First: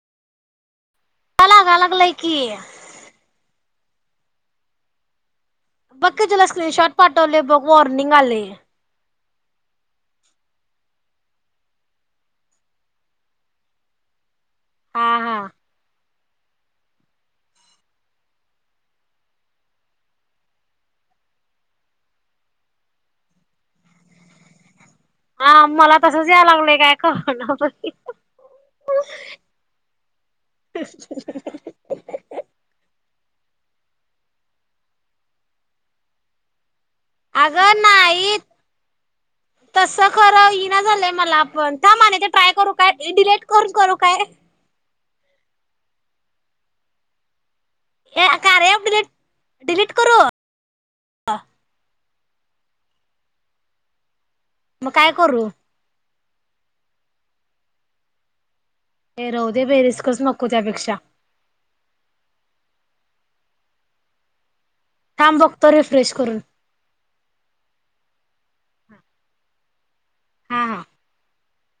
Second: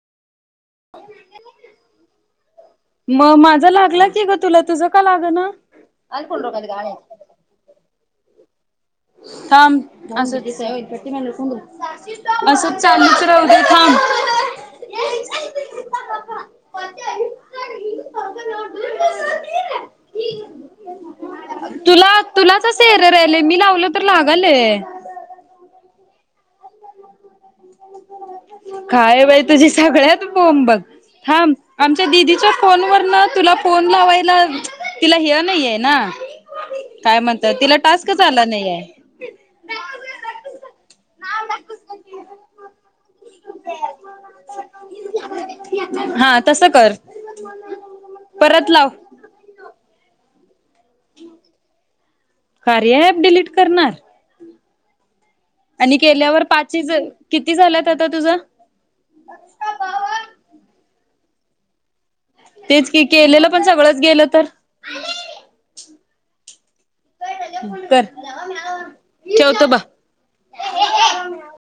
ता लागाया लागलय की मग माझा लागला की ग तुला तुझं का लाग ना बघ की तुला स्क्रीनशॉट पाठवले बघ वॉर्निंग आलय थांब असंच चालूच राहू दे थांब हा हा तुला तुला एरर आलाय मी कस लावलय बरं लागलय हा मला तस यायला लागलंय काय कळना बाई काय बाई तुझी सगळ्यात फोम बघ थांब आमच्या दिदीच्या फोन वरन तुला फोन लावायला तिला हे नाहीये ना काय म्हणतात तिला अगं टास्कच नाही आला नाहीये तस खरं येईना झालंय मला पण माने ते ट्राय करू हे डिलेट करून करू काय? हा तसं कर हे परत कार्य लाव डिलीट करू? ह [inaudible] कार्या अँप डिलीट करणार? मग काय करू? आणि केल्यावर पाचीज, किती झाल्यात आता तुझं? ये राहूदे बई रिस्कच नको त्यापेक्षा तेच की केलेलं पण सगळंच गेलं तर थांब बघतो रिफ्रेश करून हु कर ठेवतो ब हा हा